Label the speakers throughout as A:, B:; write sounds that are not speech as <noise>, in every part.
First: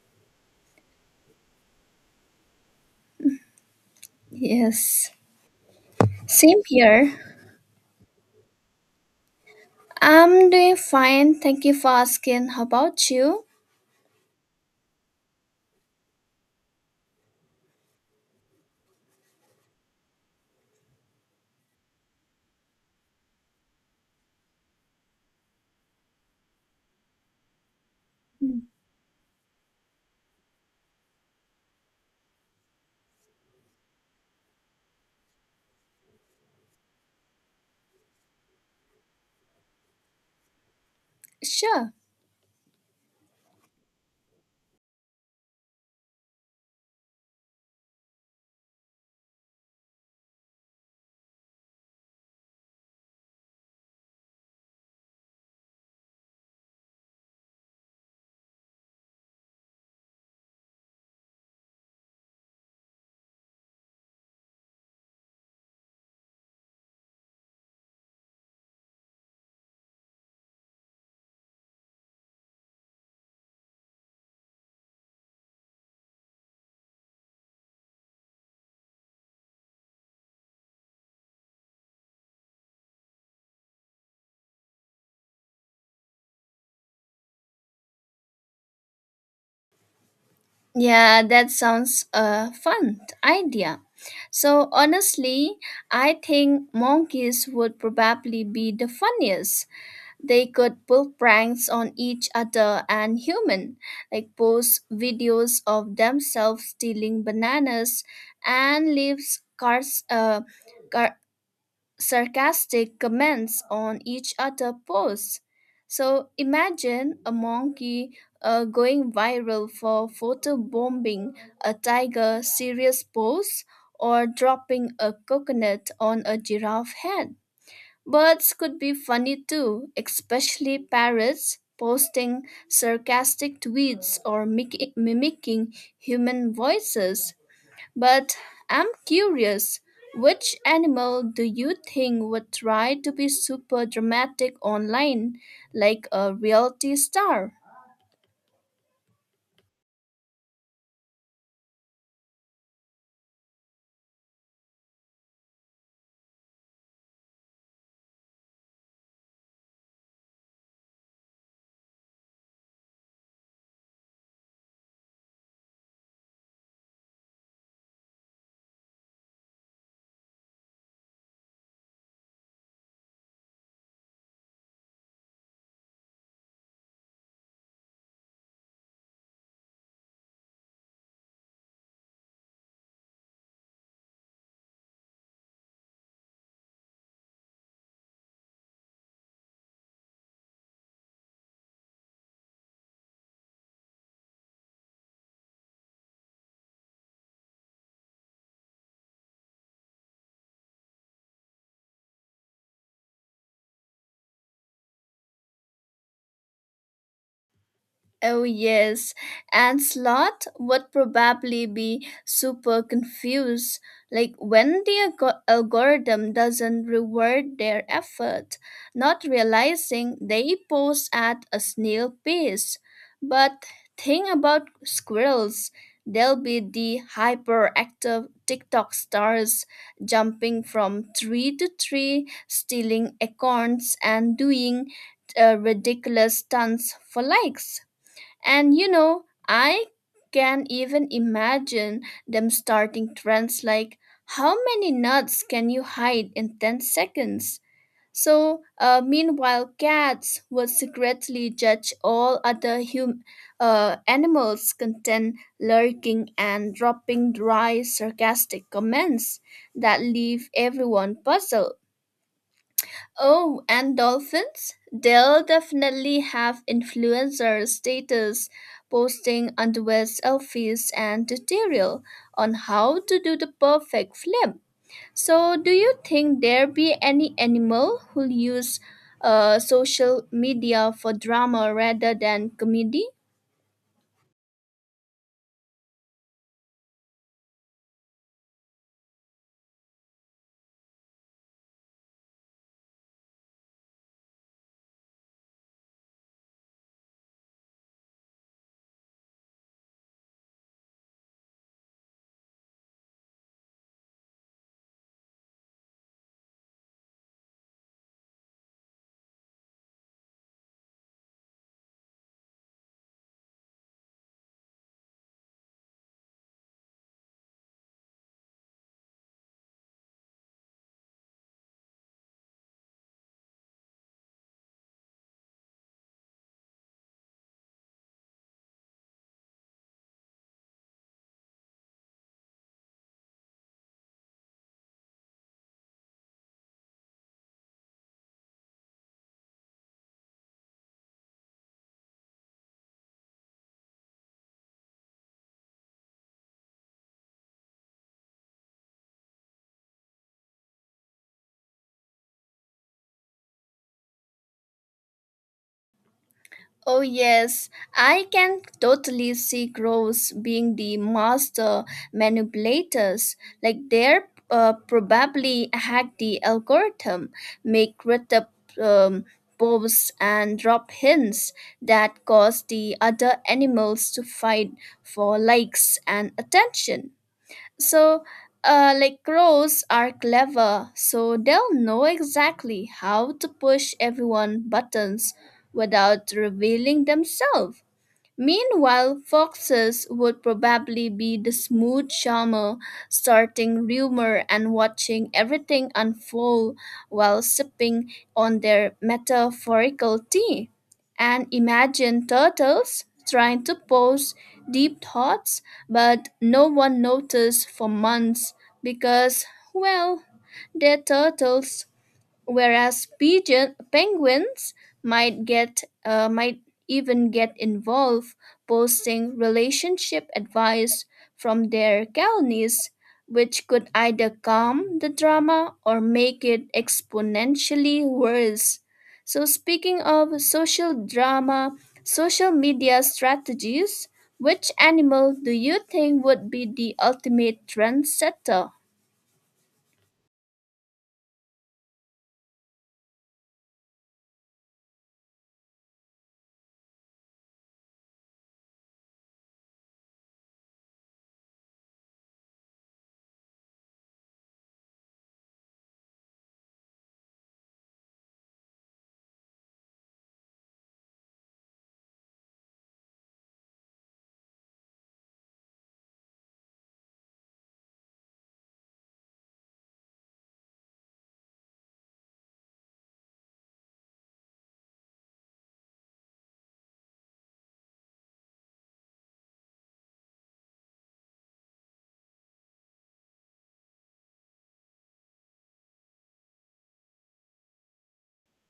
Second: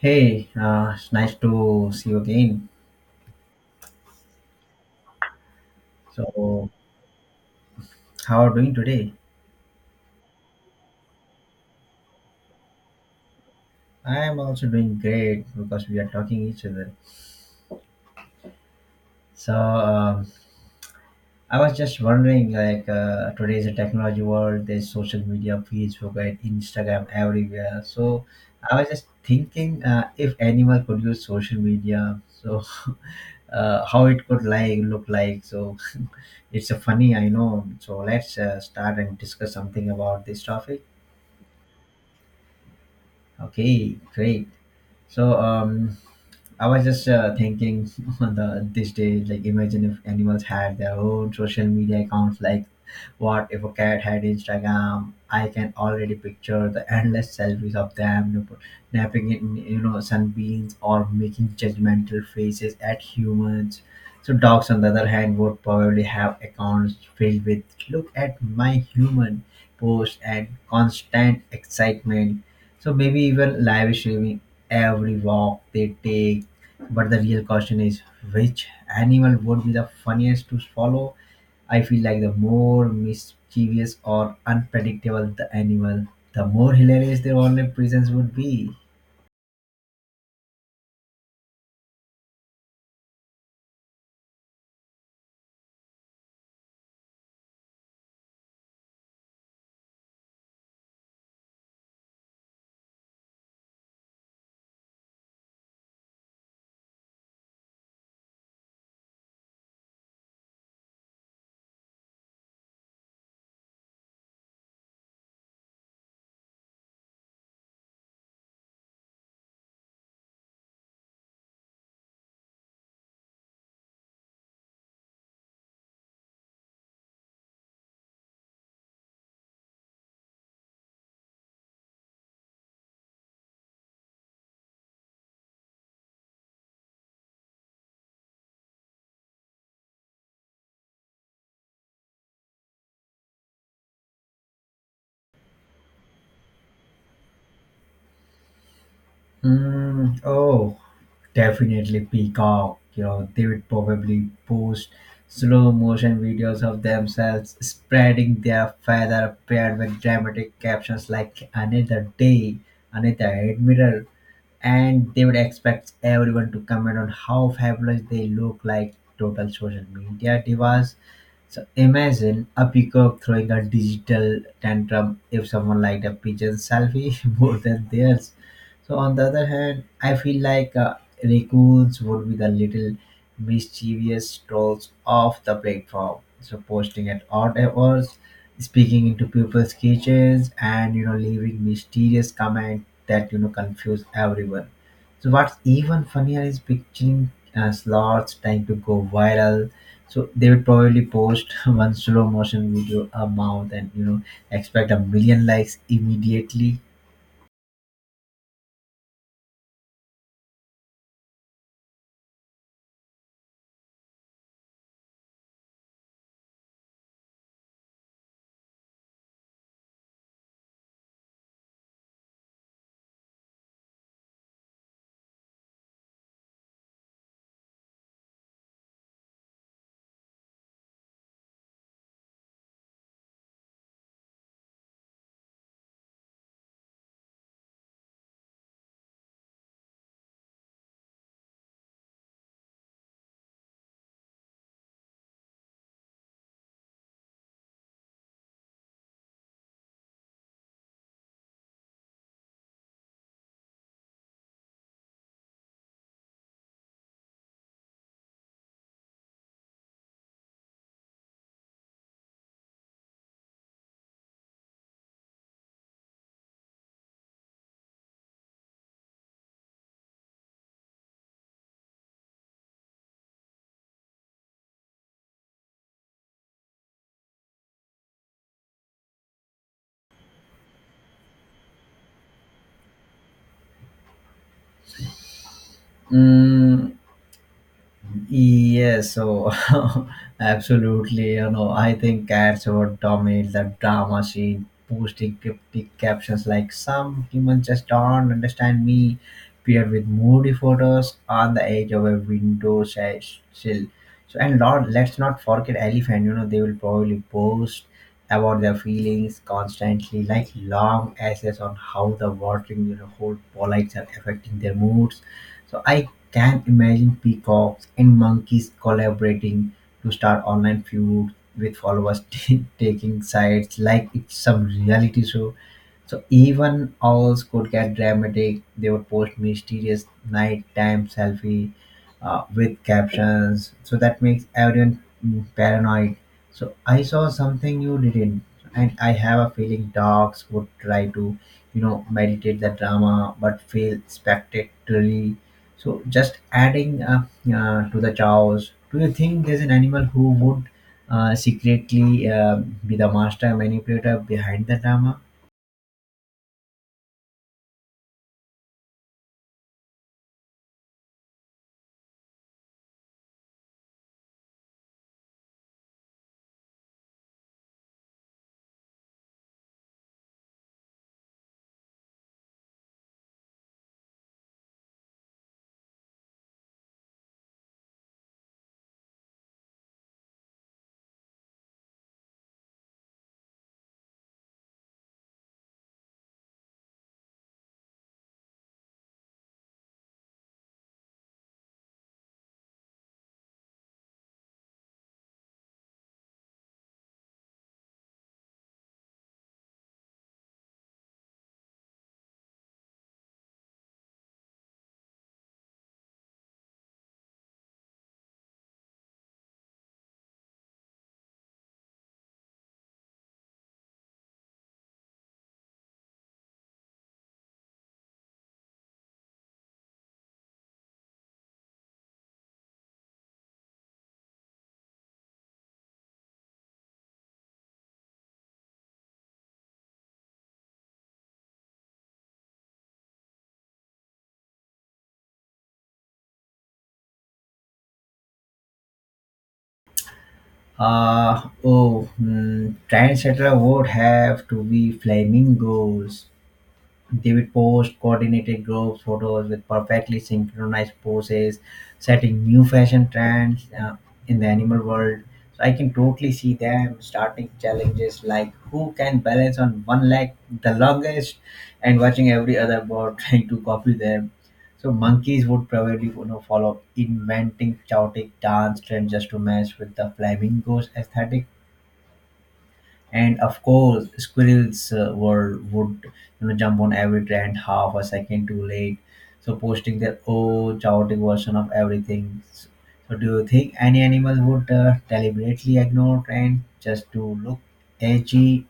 A: Hey, it's nice to see you again.
B: Yes, same
A: So,
B: here.
A: how are you doing today?
B: I'm doing fine. Thank you for asking. How about you?
A: I am also doing great because we are talking each other. So, um, I was just wondering, today's a technology world. There's social media, Facebook, and Instagram everywhere. So,
B: Mm.
A: I was just thinking, if anyone could use social media, so <laughs> how it could like look like. So, it's a funny, I know. So, let's start and discuss something about this topic.
B: Sure.
A: Okay, great. So, I was just thinking <laughs> on the this day, like imagine if animals had their own social media accounts. Like, what if a cat had Instagram? I can already picture the endless selfies of them you know, napping in you know sunbeams or making judgmental faces at humans. So dogs, on the other hand, would probably have accounts filled with "Look at my human" posts and constant excitement. So maybe even live streaming every walk they take, but the real question is which animal would be the funniest to swallow? I feel like the more mischievous or unpredictable the animal, the more hilarious their online presence would be.
B: Yeah, that sounds a fun idea. So, honestly, I think monkeys would probably be the funniest. They could pull pranks on each other and human, like post videos of themselves stealing bananas and leaves cars, sarcastic comments on each other posts. So imagine a monkey going viral for photo bombing a tiger serious pose or dropping a coconut on a giraffe head. Birds could be funny too, especially parrots posting sarcastic tweets or mimicking human voices. But I'm curious, which animal do you think would try to be super dramatic online, like a reality star?
A: Mm, oh, definitely peacock. You know, they would probably post slow motion videos of themselves spreading their feather paired with dramatic captions like another day, another admiral, and they would expect everyone to comment on how fabulous they look like total social media divas. So imagine a peacock throwing a digital tantrum if someone liked a pigeon selfie <laughs> more than theirs. So on the other hand, I feel like raccoons would be the little mischievous trolls off the platform. So posting at odd hours, speaking into people's kitchens, and you know leaving mysterious comments that you know confuse everyone. So what's even funnier is picturing slots trying to go viral. So they would probably post <laughs> one slow motion video a month and you know expect a million likes immediately.
B: Oh, yes, and sloth would probably be super confused. Like when the algorithm doesn't reward their effort, not realizing they pose at a snail pace. But think about squirrels. They'll be the hyperactive TikTok stars jumping from tree to tree, stealing acorns, and doing ridiculous stunts for likes. And you know, I can even imagine them starting trends like how many nuts can you hide in 10 seconds? So, meanwhile, cats would secretly judge all other animals' content, lurking and dropping dry, sarcastic comments that leave everyone puzzled. Oh, and dolphins? They'll definitely have influencer status posting underwear selfies and tutorial on how to do the perfect flip. So, do you think there be any animal who use social media for drama rather than comedy?
A: Mm, yes, so <laughs> absolutely. You know, I think cats would dominate the drama scene, posting cryptic captions like "Some humans just don't understand me," paired with moody photos on the edge of a window sill. So, and Lord, let's not forget elephant. You know, they will probably post about their feelings constantly, like long essays on how the watering you know, whole polites are affecting their moods, so I can imagine peacocks and monkeys collaborating to start online feud with followers <laughs> taking sides like it's some reality show. So even owls could get dramatic. They would post mysterious nighttime selfie with captions. So that makes everyone paranoid. So I saw something you didn't, and I have a feeling dogs would try to, you know, meditate the drama but fail spectacularly. So just adding to the chaos. Do you think there's an animal who would secretly be the master manipulator behind the drama?
B: Oh, yes, I can totally see crows being the master manipulators. Like they're probably hack the algorithm, make written um, posts, and drop hints that cause the other animals to fight for likes and attention. So, like crows are clever, so they'll know exactly how to push everyone buttons without revealing themselves. Meanwhile, foxes would probably be the smooth charmer, starting rumor and watching everything unfold while sipping on their metaphorical tea. And imagine turtles trying to pose deep thoughts, but no one noticed for months because, well, they're turtles, whereas pigeon, penguins might even get involved posting relationship advice from their colonies, which could either calm the drama or make it exponentially worse. So speaking of social drama, social media strategies, which animal do you think would be the ultimate trendsetter?
A: Oh, Trendsetter would have to be flamingos. They would posed coordinated group photos with perfectly synchronized poses, setting new fashion trends in the animal world. So I can totally see them starting challenges like who can balance on one leg the longest, and watching every other bird <laughs> trying to copy them. So monkeys would probably you know follow up, inventing chaotic dance trends just to match with the flamingos aesthetic, and of course, squirrels were would you know jump on every trend half a second too late, so posting their oh, chaotic version of everything. So, do you think any animal would deliberately ignore trends just to look edgy?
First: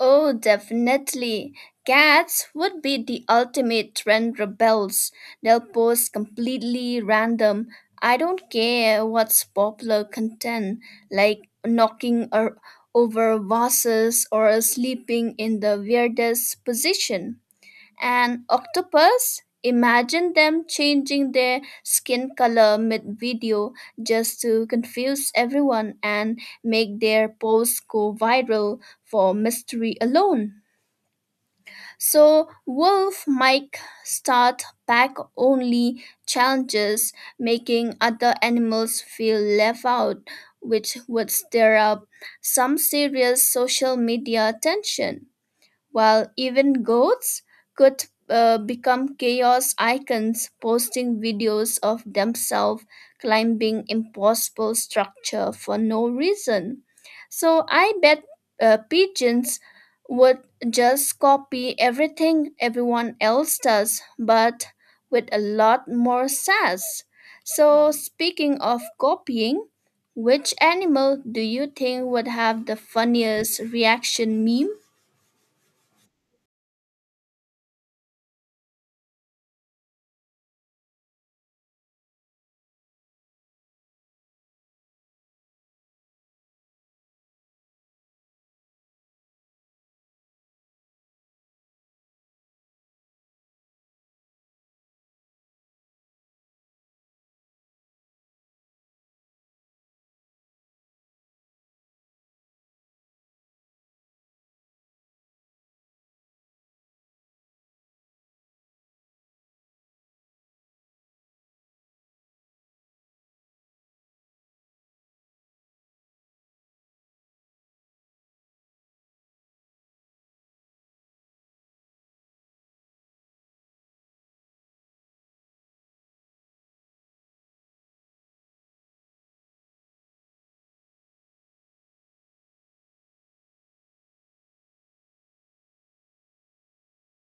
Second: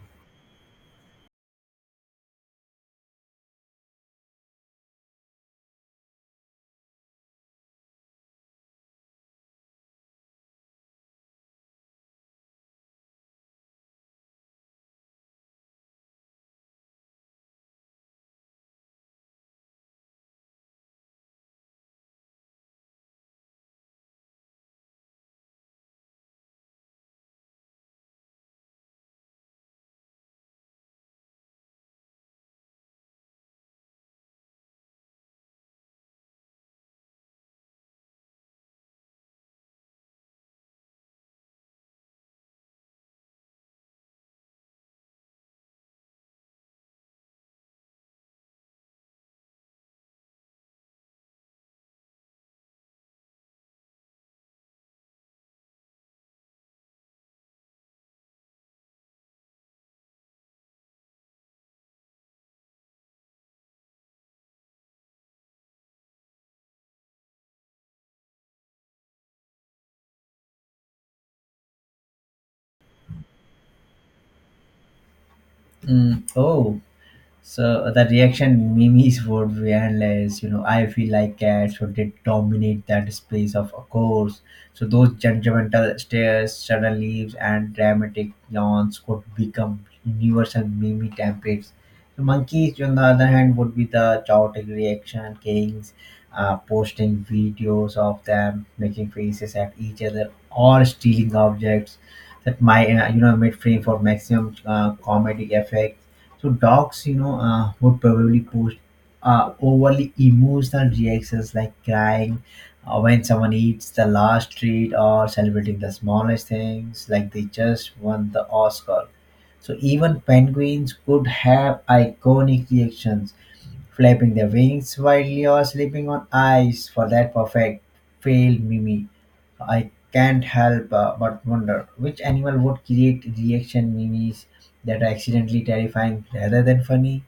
B: Oh, definitely. Cats would be the ultimate trend rebels. They'll post completely random, I don't care what's popular content, like knocking or over vases or sleeping in the weirdest position. An octopus, imagine them changing their skin color mid video just to confuse everyone and make their posts go viral for mystery alone. So, Wolf might start pack only challenges, making other animals feel left out, which would stir up some serious social media attention, while even goats could become chaos icons posting videos of themselves climbing impossible structure for no reason. So I bet pigeons would just copy everything everyone else does but with a lot more sass. So speaking of copying, which animal do you think would have the funniest reaction meme?
A: Mm, oh, so the reaction memes would be endless. You know, I feel like cats would did dominate that space of a course. So those judgmental stares, sudden leaves, and dramatic yawns could become universal meme templates. So monkeys, on the other hand, would be the chaotic reaction kings, posting videos of them making faces at each other or stealing objects. That my you know mid frame for maximum comedy effect. So dogs, you know, would probably post overly emotional reactions like crying when someone eats the last treat or celebrating the smallest things, like they just won the Oscar. So even penguins could have iconic reactions flapping their wings while you're sleeping on ice for that perfect fail mimi. I can't help but wonder which animal would create reaction memes that are accidentally terrifying rather than funny.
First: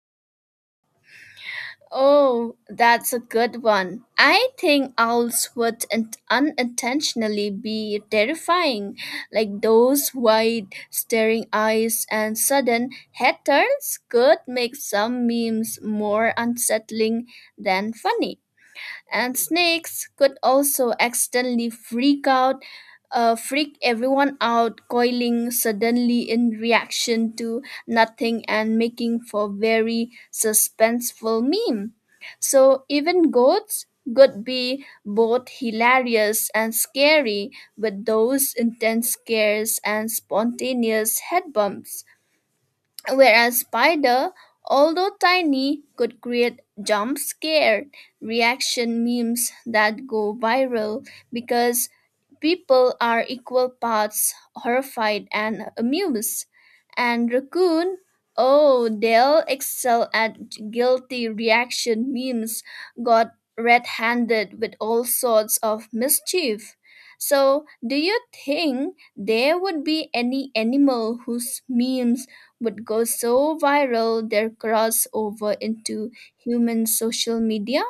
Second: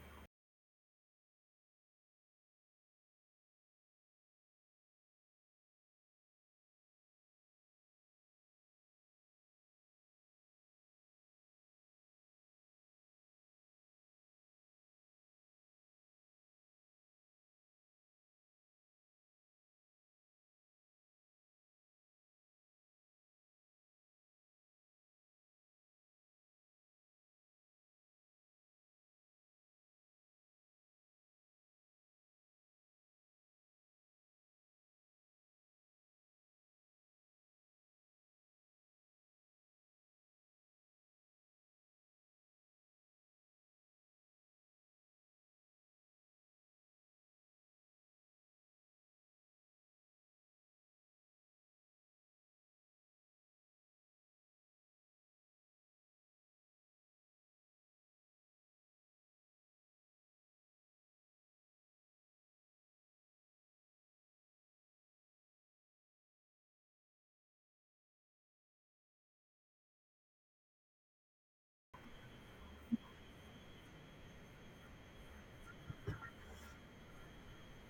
B: Oh, that's a good one. I think owls would unintentionally be terrifying, like those wide staring eyes and sudden head turns could make some memes more unsettling than funny, and snakes could also accidentally freak everyone out, coiling suddenly in reaction to nothing and making for very suspenseful meme. So even goats could be both hilarious and scary with those intense scares and spontaneous head bumps, whereas spider, although tiny, could create jump scare reaction memes that go viral because people are equal parts horrified and amused. And raccoon, oh, they'll excel at guilty reaction memes, got red-handed with all sorts of mischief. So do you think there would be any animal whose memes would go so viral their crossover into human social media?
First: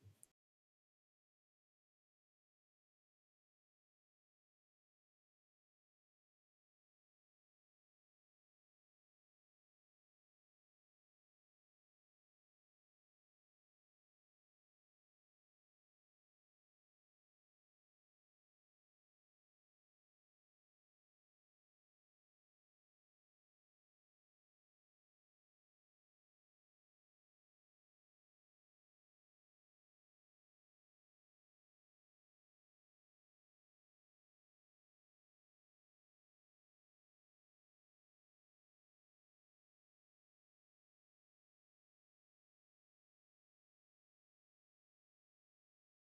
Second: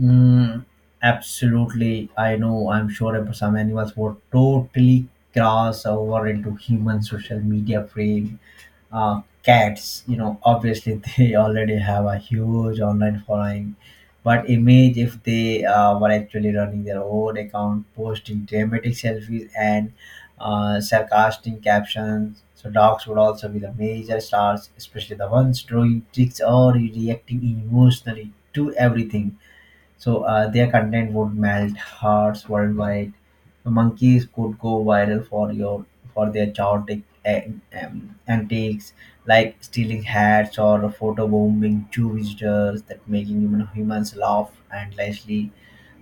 A: Mm, absolutely, I know. I'm sure if some animals would totally cross over into human social media frame. Cats you know obviously <laughs> they already have a huge online following, but image if they were actually running their own account posting dramatic selfies and sarcastic captions. So dogs would also be the major stars, especially the ones drawing tricks or reacting emotionally to everything, so their content would melt hearts worldwide. Monkeys could go viral for your for their chaotic antics, like stealing hats or photo bombing two visitors, that making humans laugh endlessly.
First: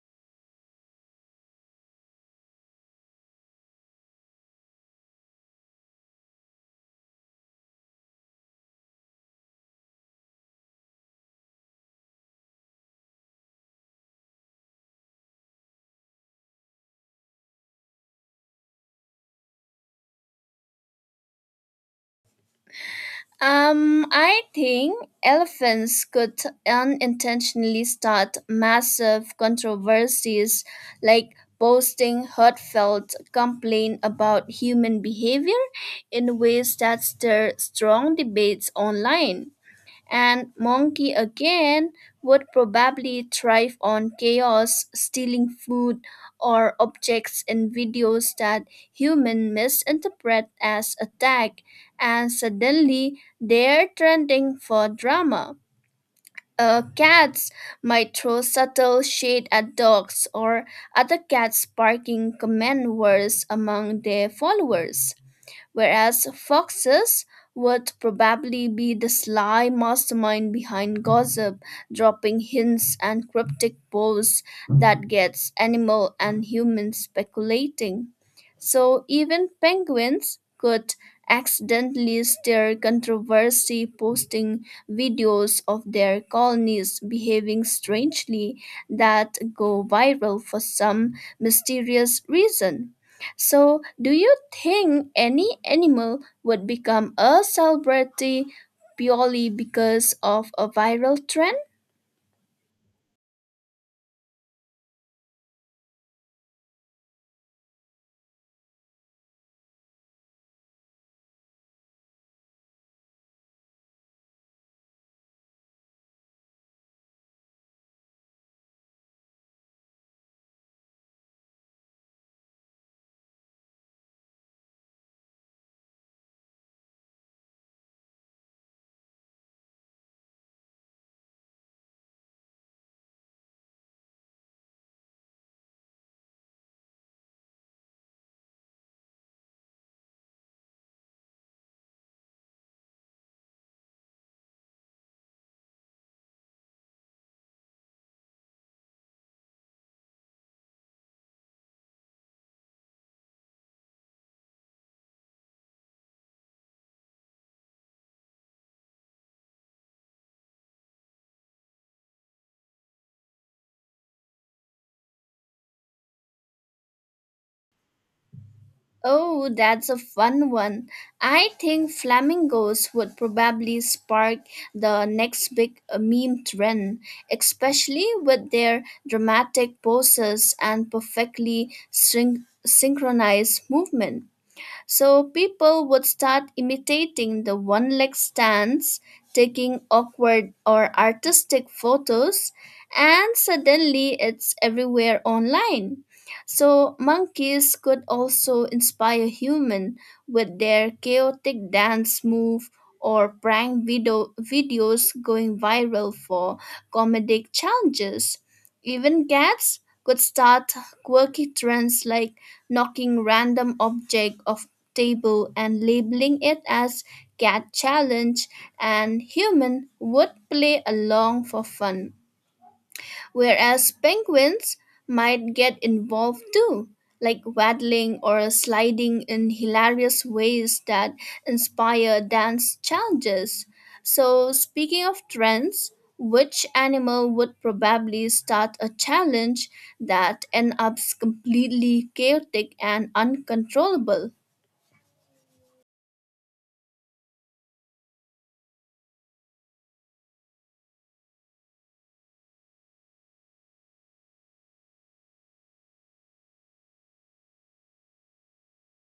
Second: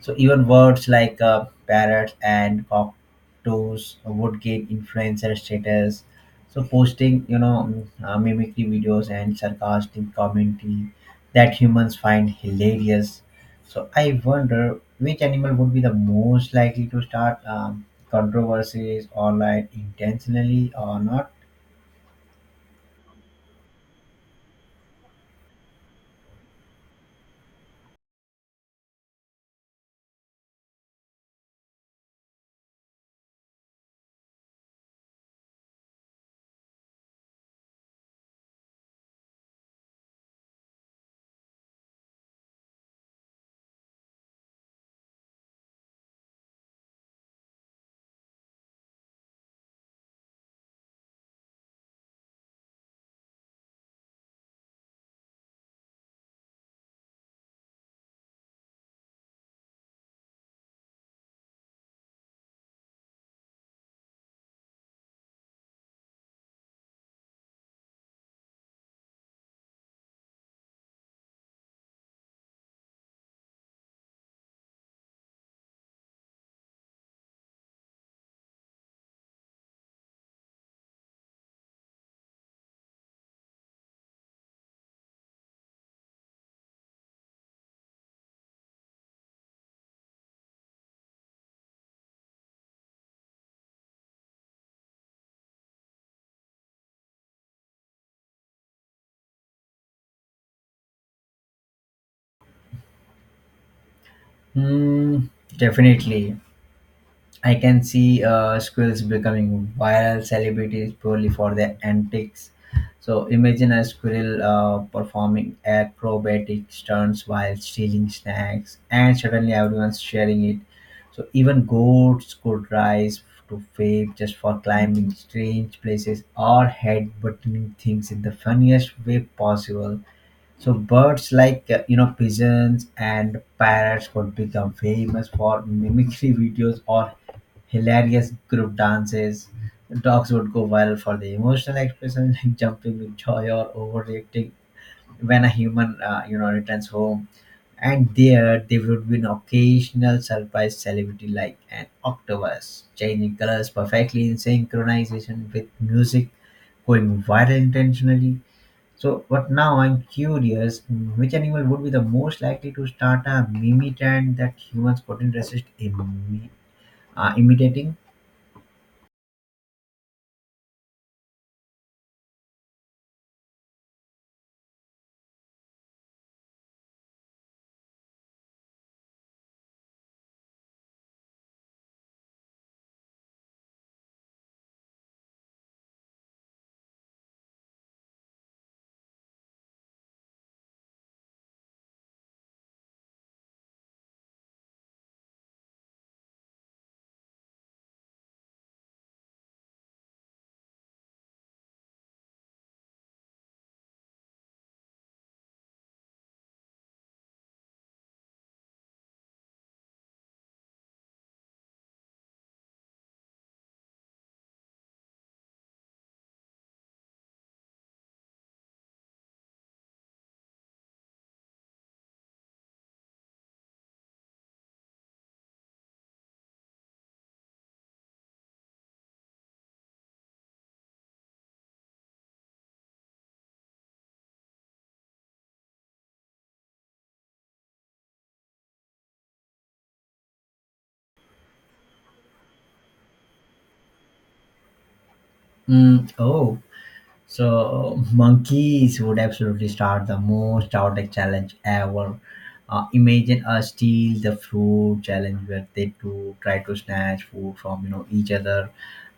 A: So even words like parrots and cockatoos would gain influencer status. So posting, you know, mimicry videos and sarcastic commentary that humans find hilarious, so I wonder which animal would be the most likely to start controversies or like intentionally or not.
B: I think elephants could unintentionally start massive controversies, like posting heartfelt complaint about human behavior in ways that stir strong debates online. And monkey again would probably thrive on chaos, stealing food or objects in videos that human misinterpret as attack, and suddenly they're trending for drama. Cats might throw subtle shade at dogs or other cats, sparking command words among their followers, whereas foxes would probably be the sly mastermind behind gossip, dropping hints and cryptic posts that gets animal and human speculating. So even penguins could accidentally stir controversy, posting videos of their colonies behaving strangely that go viral for some mysterious reason. So, do you think any animal would become a celebrity purely because of a viral trend?
A: Hmm, definitely. I can see squirrels becoming viral celebrities purely for their antics. So imagine a squirrel performing acrobatic stunts while stealing snacks, and suddenly everyone's sharing it. So even goats could rise to fame just for climbing strange places or headbutting things in the funniest way possible. So birds like you know pigeons and parrots could become famous for mimicry <laughs> videos or hilarious group dances. Dogs would go viral for their emotional expression, <laughs> like jumping with joy or overreacting when a human, you know, returns home. And there would be an occasional surprise celebrity like an octopus, changing colors perfectly in synchronization with music, going viral intentionally. So, but now I'm curious, which animal would be the most likely to start a mimi trend that humans couldn't resist imitating?
B: Oh, that's a fun one. I think flamingos would probably spark the next big meme trend, especially with their dramatic poses and perfectly synchronized movement. So people would start imitating the one leg stance, taking awkward or artistic photos, and suddenly it's everywhere online. So monkeys could also inspire human with their chaotic dance move or prank video videos going viral for comedic challenges. Even cats could start quirky trends like knocking random object off table and labeling it as cat challenge, and human would play along for fun, whereas penguins might get involved too, like waddling or sliding in hilarious ways that inspire dance challenges. So, speaking of trends, which animal would probably start a challenge that ends up completely chaotic and uncontrollable?
A: Mm, oh, so monkeys would absolutely start the most chaotic challenge ever. Imagine a steal the fruit challenge where they do try to snatch food from you know each other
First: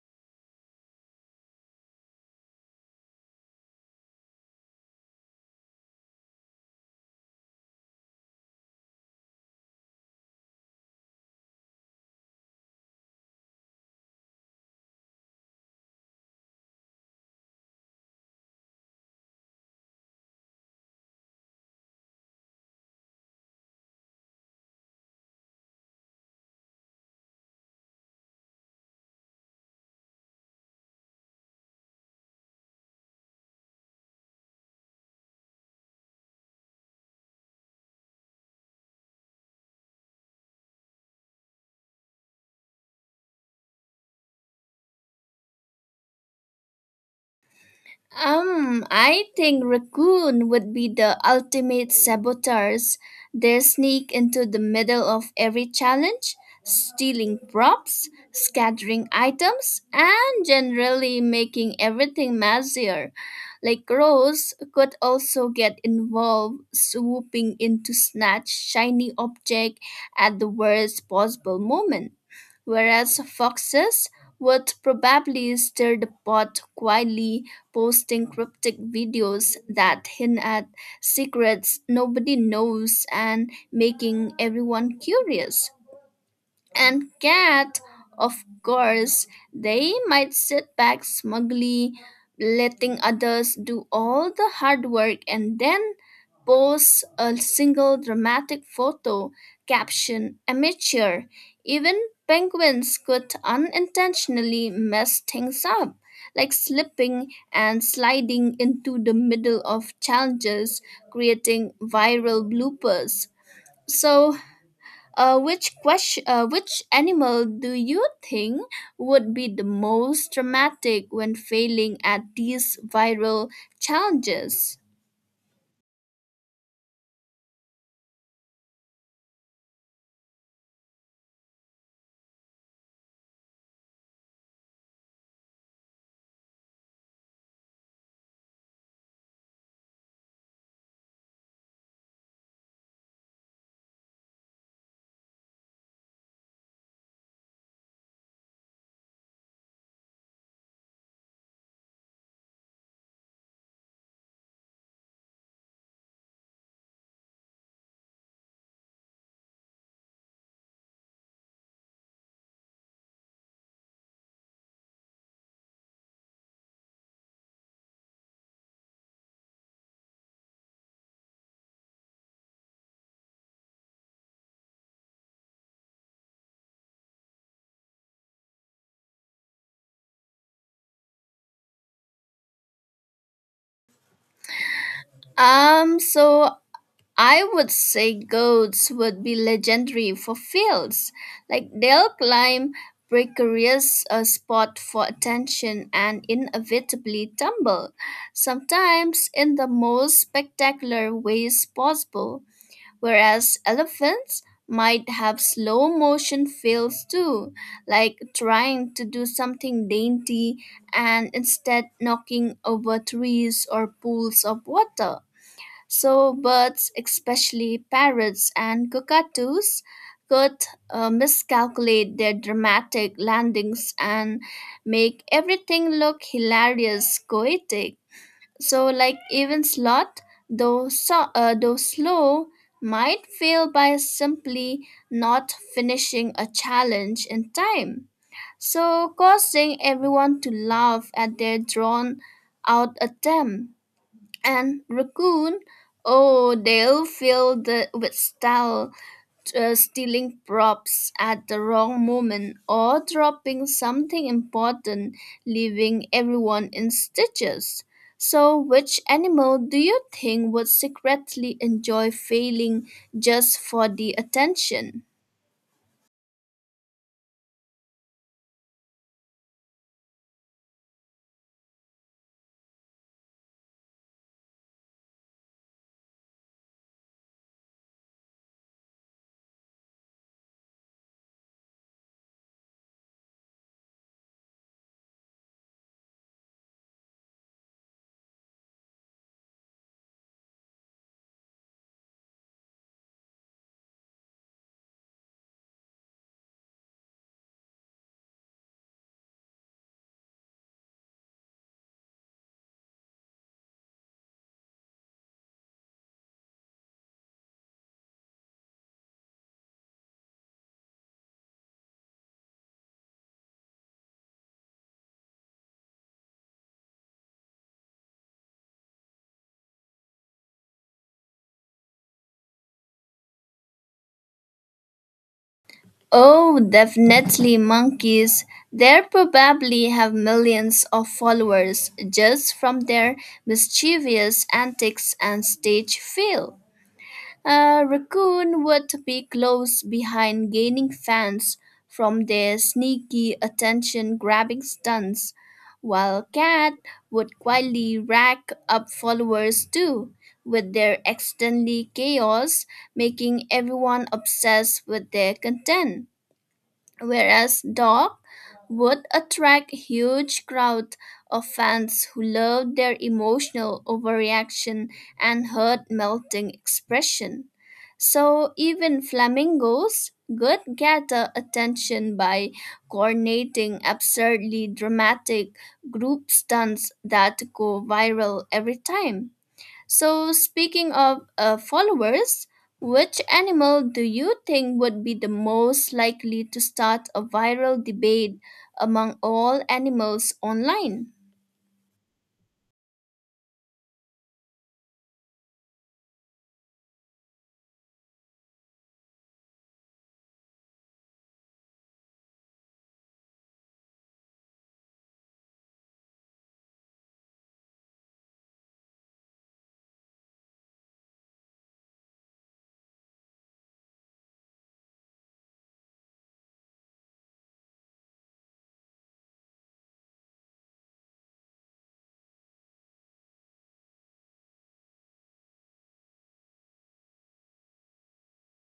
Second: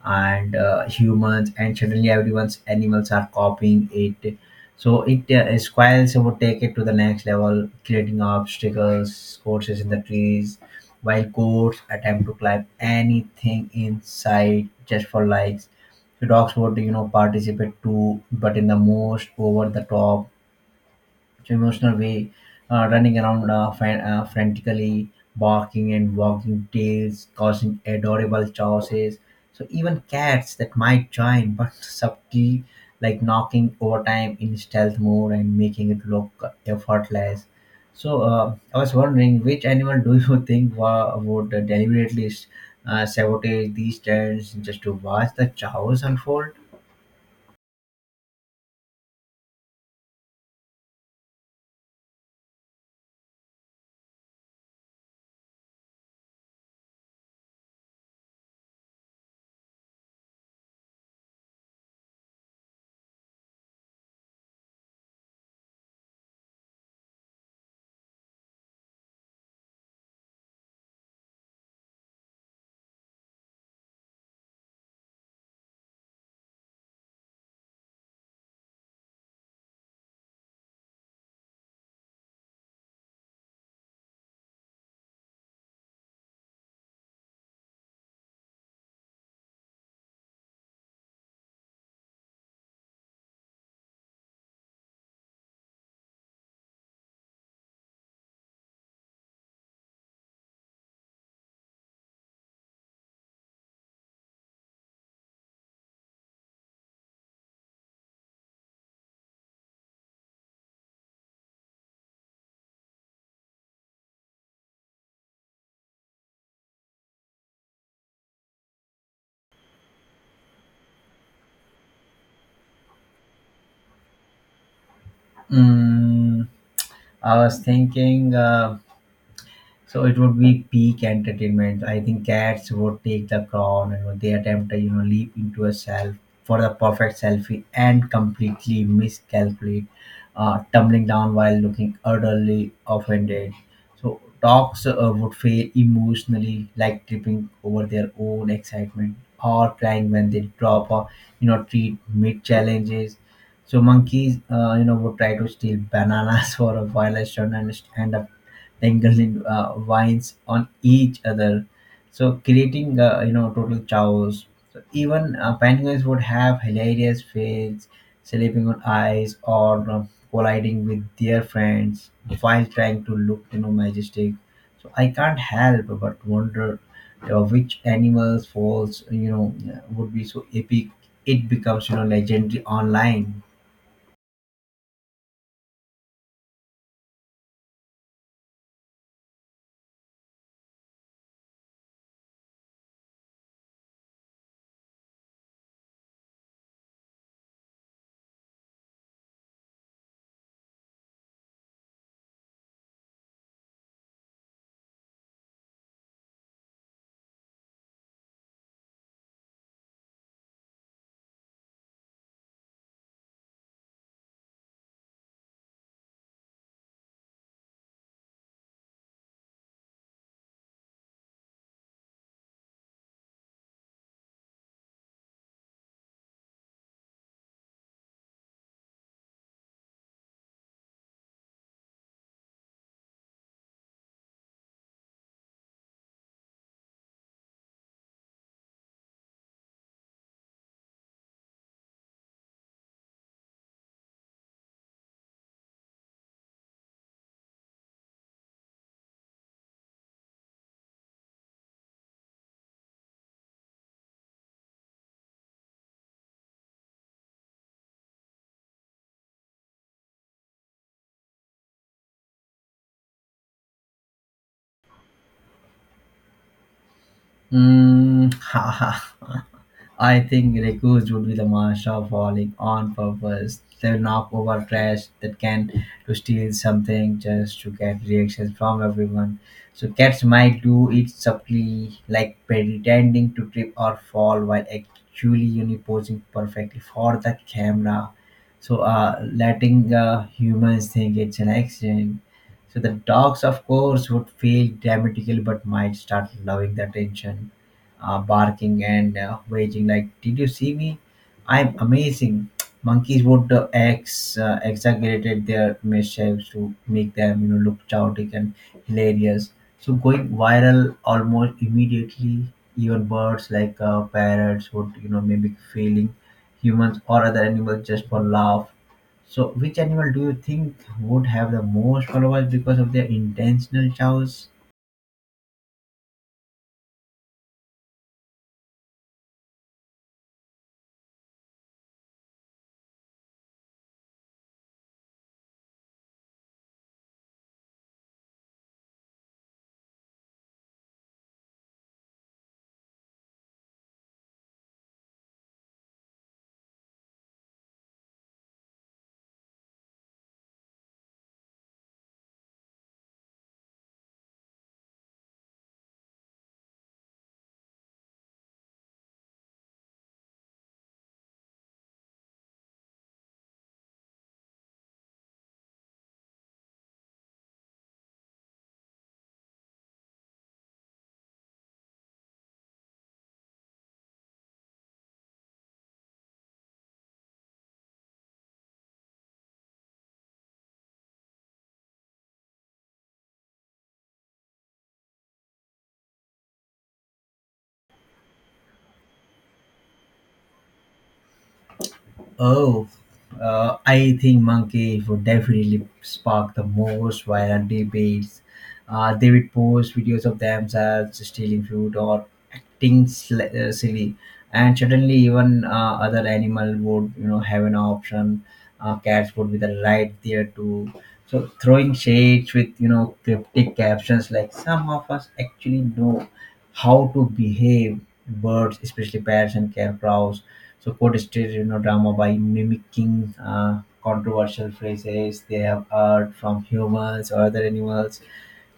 A: and humans, and suddenly everyone's animals are copying it. So it squirrels would take it to the next level, creating obstacles, courses in the trees, while goats attempt to climb anything in sight just for likes. She talks about you know participate too but in the most over the top emotional way, running around frantically barking and wagging tails causing adorable chaoses. So even cats that might join but subtly, like knocking over time in stealth mode and making it look effortless. So I was wondering which animal do you <laughs> think would deliberately sabotage these trends just to watch the chaos unfold.
B: I think raccoon would be the ultimate saboteurs. They sneak into the middle of every challenge, stealing props, scattering items, and generally making everything messier. Like crows could also get involved, swooping in to snatch shiny object at the worst possible moment, whereas foxes would probably stir the pot quietly, posting cryptic videos that hint at secrets nobody knows and making everyone curious. And cat, of course, they might sit back smugly, letting others do all the hard work and then post a single dramatic photo, caption, amateur. Even penguins could unintentionally mess things up, like slipping and sliding into the middle of challenges, creating viral bloopers. So, which question? Which animal do you think would be the most dramatic when failing at these viral challenges?
A: Mm, I was thinking so it would be peak entertainment. I think cats would take the crown and would they attempt to, you know, leap into a self for the perfect selfie and completely miscalculate, tumbling down while looking utterly offended. So dogs would fail emotionally, like tripping over their own excitement or crying when they drop a, you know, treat mid challenges. So monkeys, you know, would try to steal bananas <laughs> for a while and stand up dangling vines on each other, so creating you know total chaos. So even penguins would have hilarious fails slipping on ice or colliding with their friends while trying to look you know majestic. So I can't help but wonder which animals falls you know would be so epic it becomes you know legendary online.
B: So I would say goats would be legendary for fails. Like they'll climb precarious spot for attention and inevitably tumble, sometimes in the most spectacular ways possible, whereas elephants might have slow motion fails too, like trying to do something dainty and instead knocking over trees or pools of water. So, birds, especially parrots and cockatoos, could miscalculate their dramatic landings and make everything look hilarious, poetic. So, like even slot, though slow, might fail by simply not finishing a challenge in time, so causing everyone to laugh at their drawn out attempt. And Raccoon, oh, they'll fill the with style, stealing props at the wrong moment or dropping something important, leaving everyone in stitches. So, which animal do you think would secretly enjoy failing just for the attention?
A: Mm, <laughs> haha. I think recruits would be the master of falling on purpose. They'll knock over trash that can to steal something just to get reactions from everyone. So cats might do it subtly, like pretending to trip or fall while actually you know, posing perfectly for the camera. So letting humans think it's an accident. So the dogs, of course, would fail dramatically, but might start loving the attention, barking and waging like, "Did you see me? I'm amazing." Monkeys would ex exaggerated their mishaps to make them, you know, look chaotic and hilarious. So going viral almost immediately. Even birds like parrots would, you know, mimic feeling humans or other animals just for laugh. So, which animal do you think would have the most followers because of their intentional chows?
B: Oh, definitely monkeys. They probably have millions of followers just from their mischievous antics and stage fail. A raccoon would be close behind, gaining fans from their sneaky attention grabbing stunts, while cat would quietly rack up followers too, with their accidentally chaos, making everyone obsessed with their content, whereas dog would attract huge crowd of fans who loved their emotional overreaction and heart-melting expression. So even flamingos could gather attention by coordinating absurdly dramatic group stunts that go viral every time. So, speaking of followers, which animal do you think would be the most likely to start a viral debate among all animals online?
A: Oh, I think Monkey would definitely spark the most violent debates. They would post videos of themselves stealing food or acting silly, and certainly even other animal would you know have an option. Cats would be the right there too. So throwing shades with you know cryptic captions like some of us actually know how to behave. Birds, especially parrots and sparrows support stereodrama by mimicking controversial phrases they have heard from humans or other animals.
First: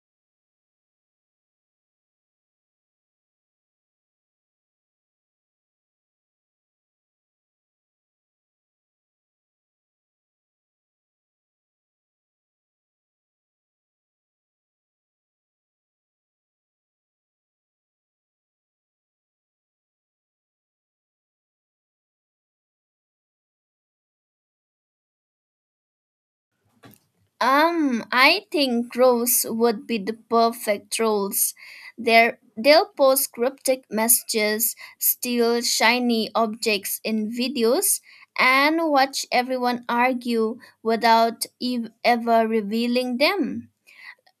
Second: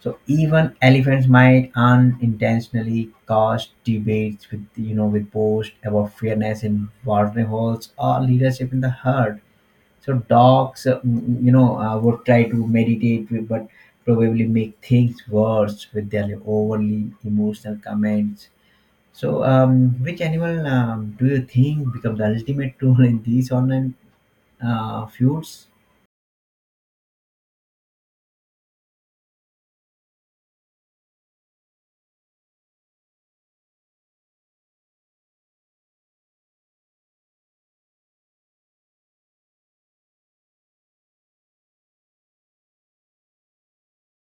A: So even elephants might unintentionally cause debates with you know with posts about fairness in watering holes or leadership in the herd. So dogs, you know, would try to meditate, but probably make things worse with their overly emotional comments. So, which animal do you think become the ultimate tool in these online feuds?
B: I think crows would be the perfect trolls. They'll post cryptic messages, steal shiny objects in videos, and watch everyone argue without ever revealing them,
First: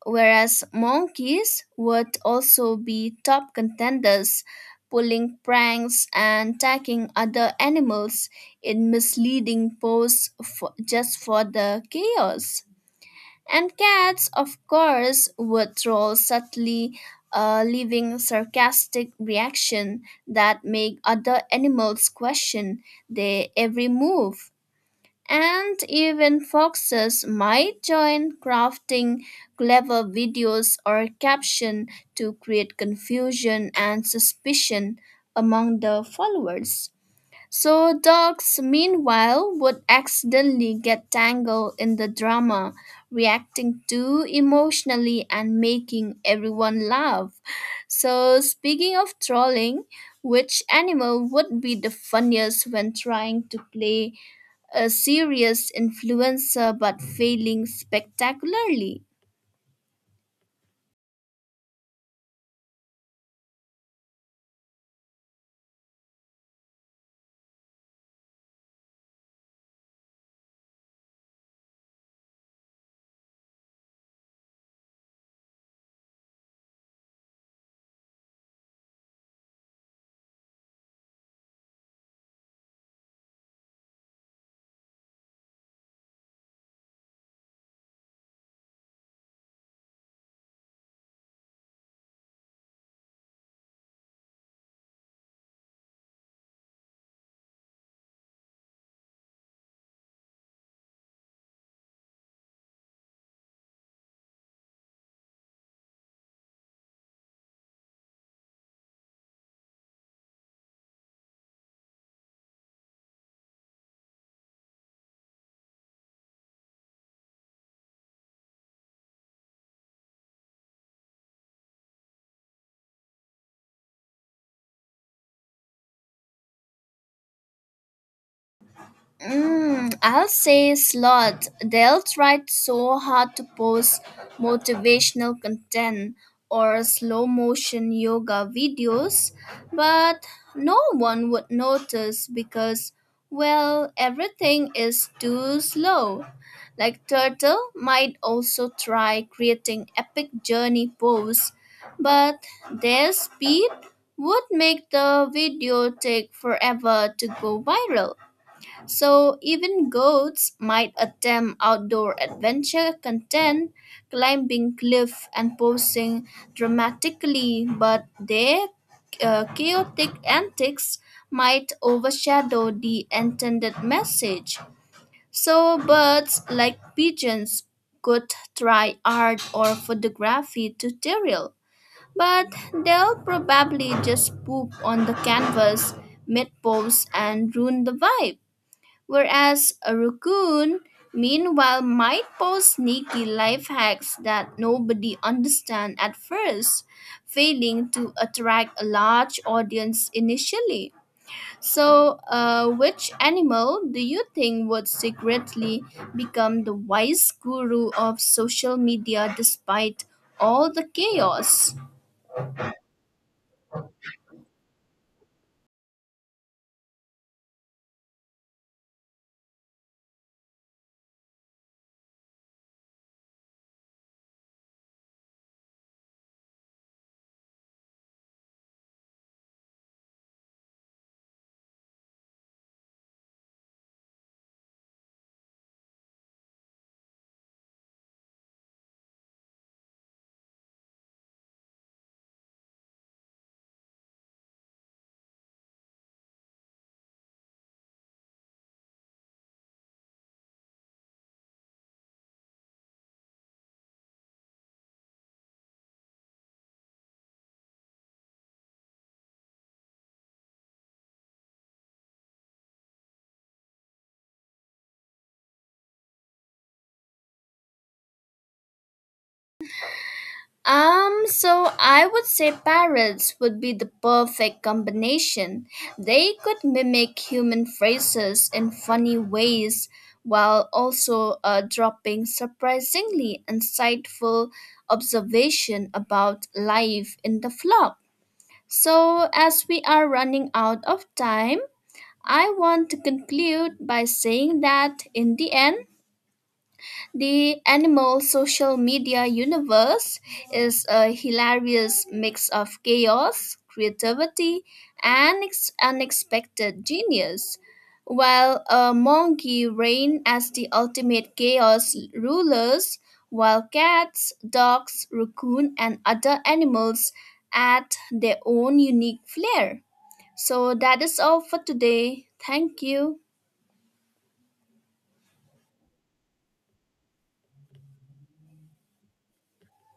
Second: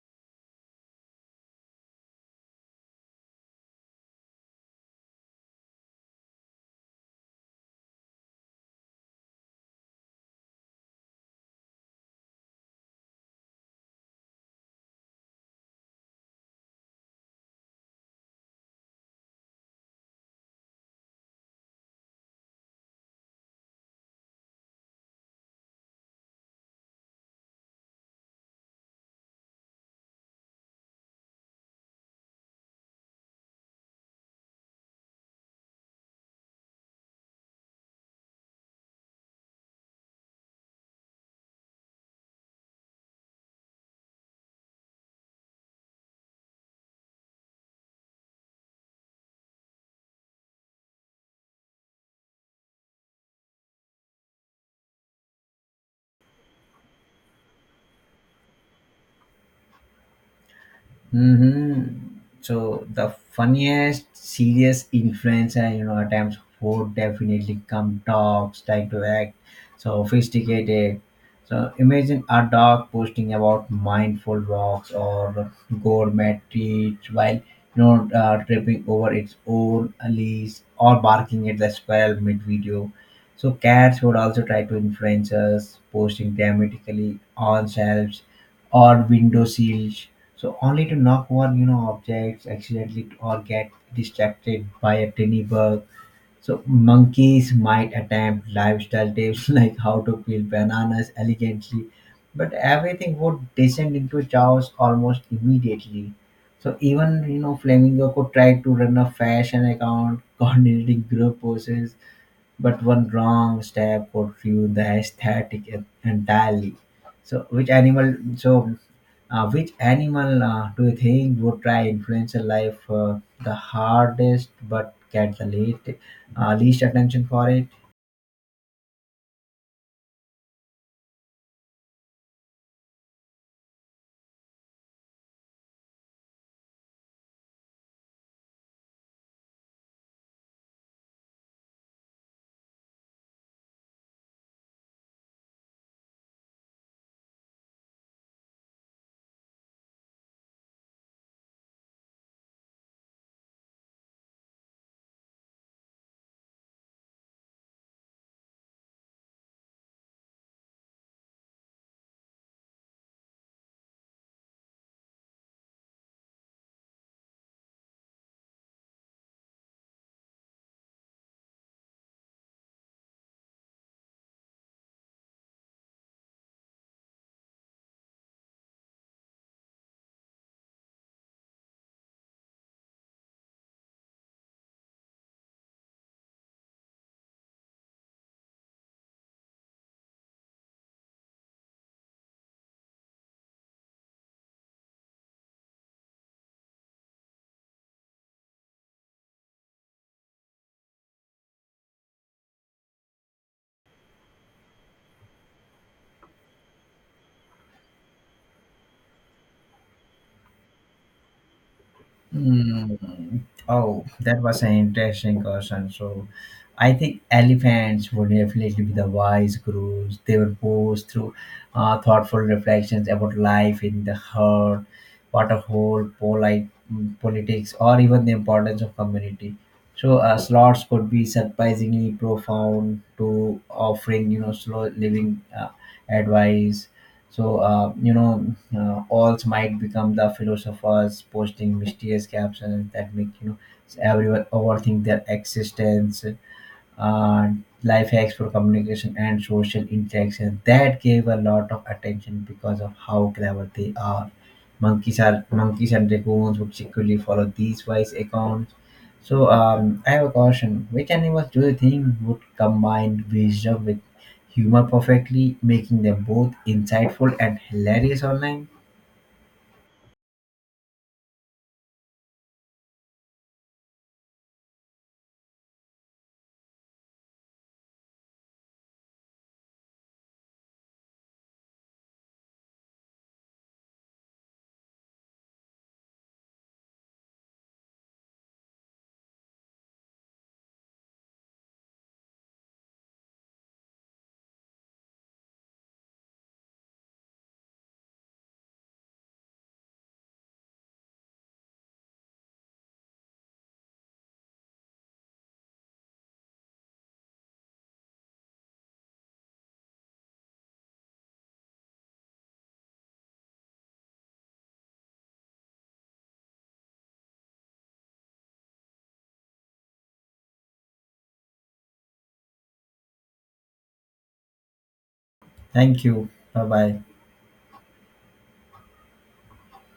B: whereas monkeys would also be top contenders, pulling pranks and attacking other animals in misleading poses just for the chaos. And cats, of course, would troll subtly, leaving sarcastic reaction that make other animals question their every move. And even foxes might join crafting clever videos or caption to create confusion and suspicion among the followers. So dogs meanwhile would accidentally get tangled in the drama, reacting too emotionally and making everyone laugh. So speaking of trolling, which animal would be the funniest when trying to play a serious influencer but failing spectacularly.
A: Mm-hmm. So the funniest, serious influencer, you know, at times who definitely come talks, try to act sophisticated. So imagine a dog posting about mindful walks or gourmet treats while you know tripping over its own leash or barking at the squirrel mid video. So cats would also try to influence us, posting dramatically on shelves or window sills, so only to knock over, you know, objects accidentally or get distracted by a tiny bug. So monkeys might attempt lifestyle tips <laughs> like how to peel bananas elegantly, but everything would descend into chaos almost immediately. So even you know, flamingo could try to run a fashion account, <laughs> coordinating group poses, but one wrong step would ruin the aesthetic entirely. So, which animal do you think would try influencer life the hardest, but get the least attention for it?
B: Mm, I'll say slot. They'll try so hard to post motivational content or slow motion yoga videos, but no one would notice because, well, everything is too slow. Like Turtle might also try creating epic journey posts, but their speed would make the video take forever to go viral. So even goats might attempt outdoor adventure content, climbing cliff and posing dramatically, but their chaotic antics might overshadow the intended message. So birds like pigeons could try art or photography tutorial, but they'll probably just poop on the canvas mid pose and ruin the vibe. Whereas a raccoon, meanwhile, might post sneaky life hacks that nobody understands at first, failing to attract a large audience initially. So, which animal do you think would secretly become the wise guru of social media despite all the chaos?
A: Mm. Oh, that was an interesting question. So, I think elephants would definitely be the wise gurus. They would pose through thoughtful reflections about life in the herd, what a whole, polite politics, or even the importance of community. So, sloths could be surprisingly profound to offering, you know, slow living advice. So, alls might become the philosophers posting mysterious captions that make, you know, everyone overthink their existence. uh, Life hacks for communication and social interaction that gave a lot of attention because of how clever they are. Monkeys are monkeys and raccoons would secretly follow these wise accounts. So I have a caution, which animals do you think would combine wisdom with humor perfectly, making them both insightful and hilarious online?
B: So I would say parrots would be the perfect combination. They could mimic human phrases in funny ways while also dropping surprisingly insightful observation about life in the flock. So, as we are running out of time, I want to conclude by saying that in the end, the animal social media universe is a hilarious mix of chaos, creativity, and unexpected genius. While a monkey reign as the ultimate chaos rulers, while cats, dogs, raccoon, and other animals add their own unique flair. So that is all for today. Thank you.
A: Thank you, bye bye.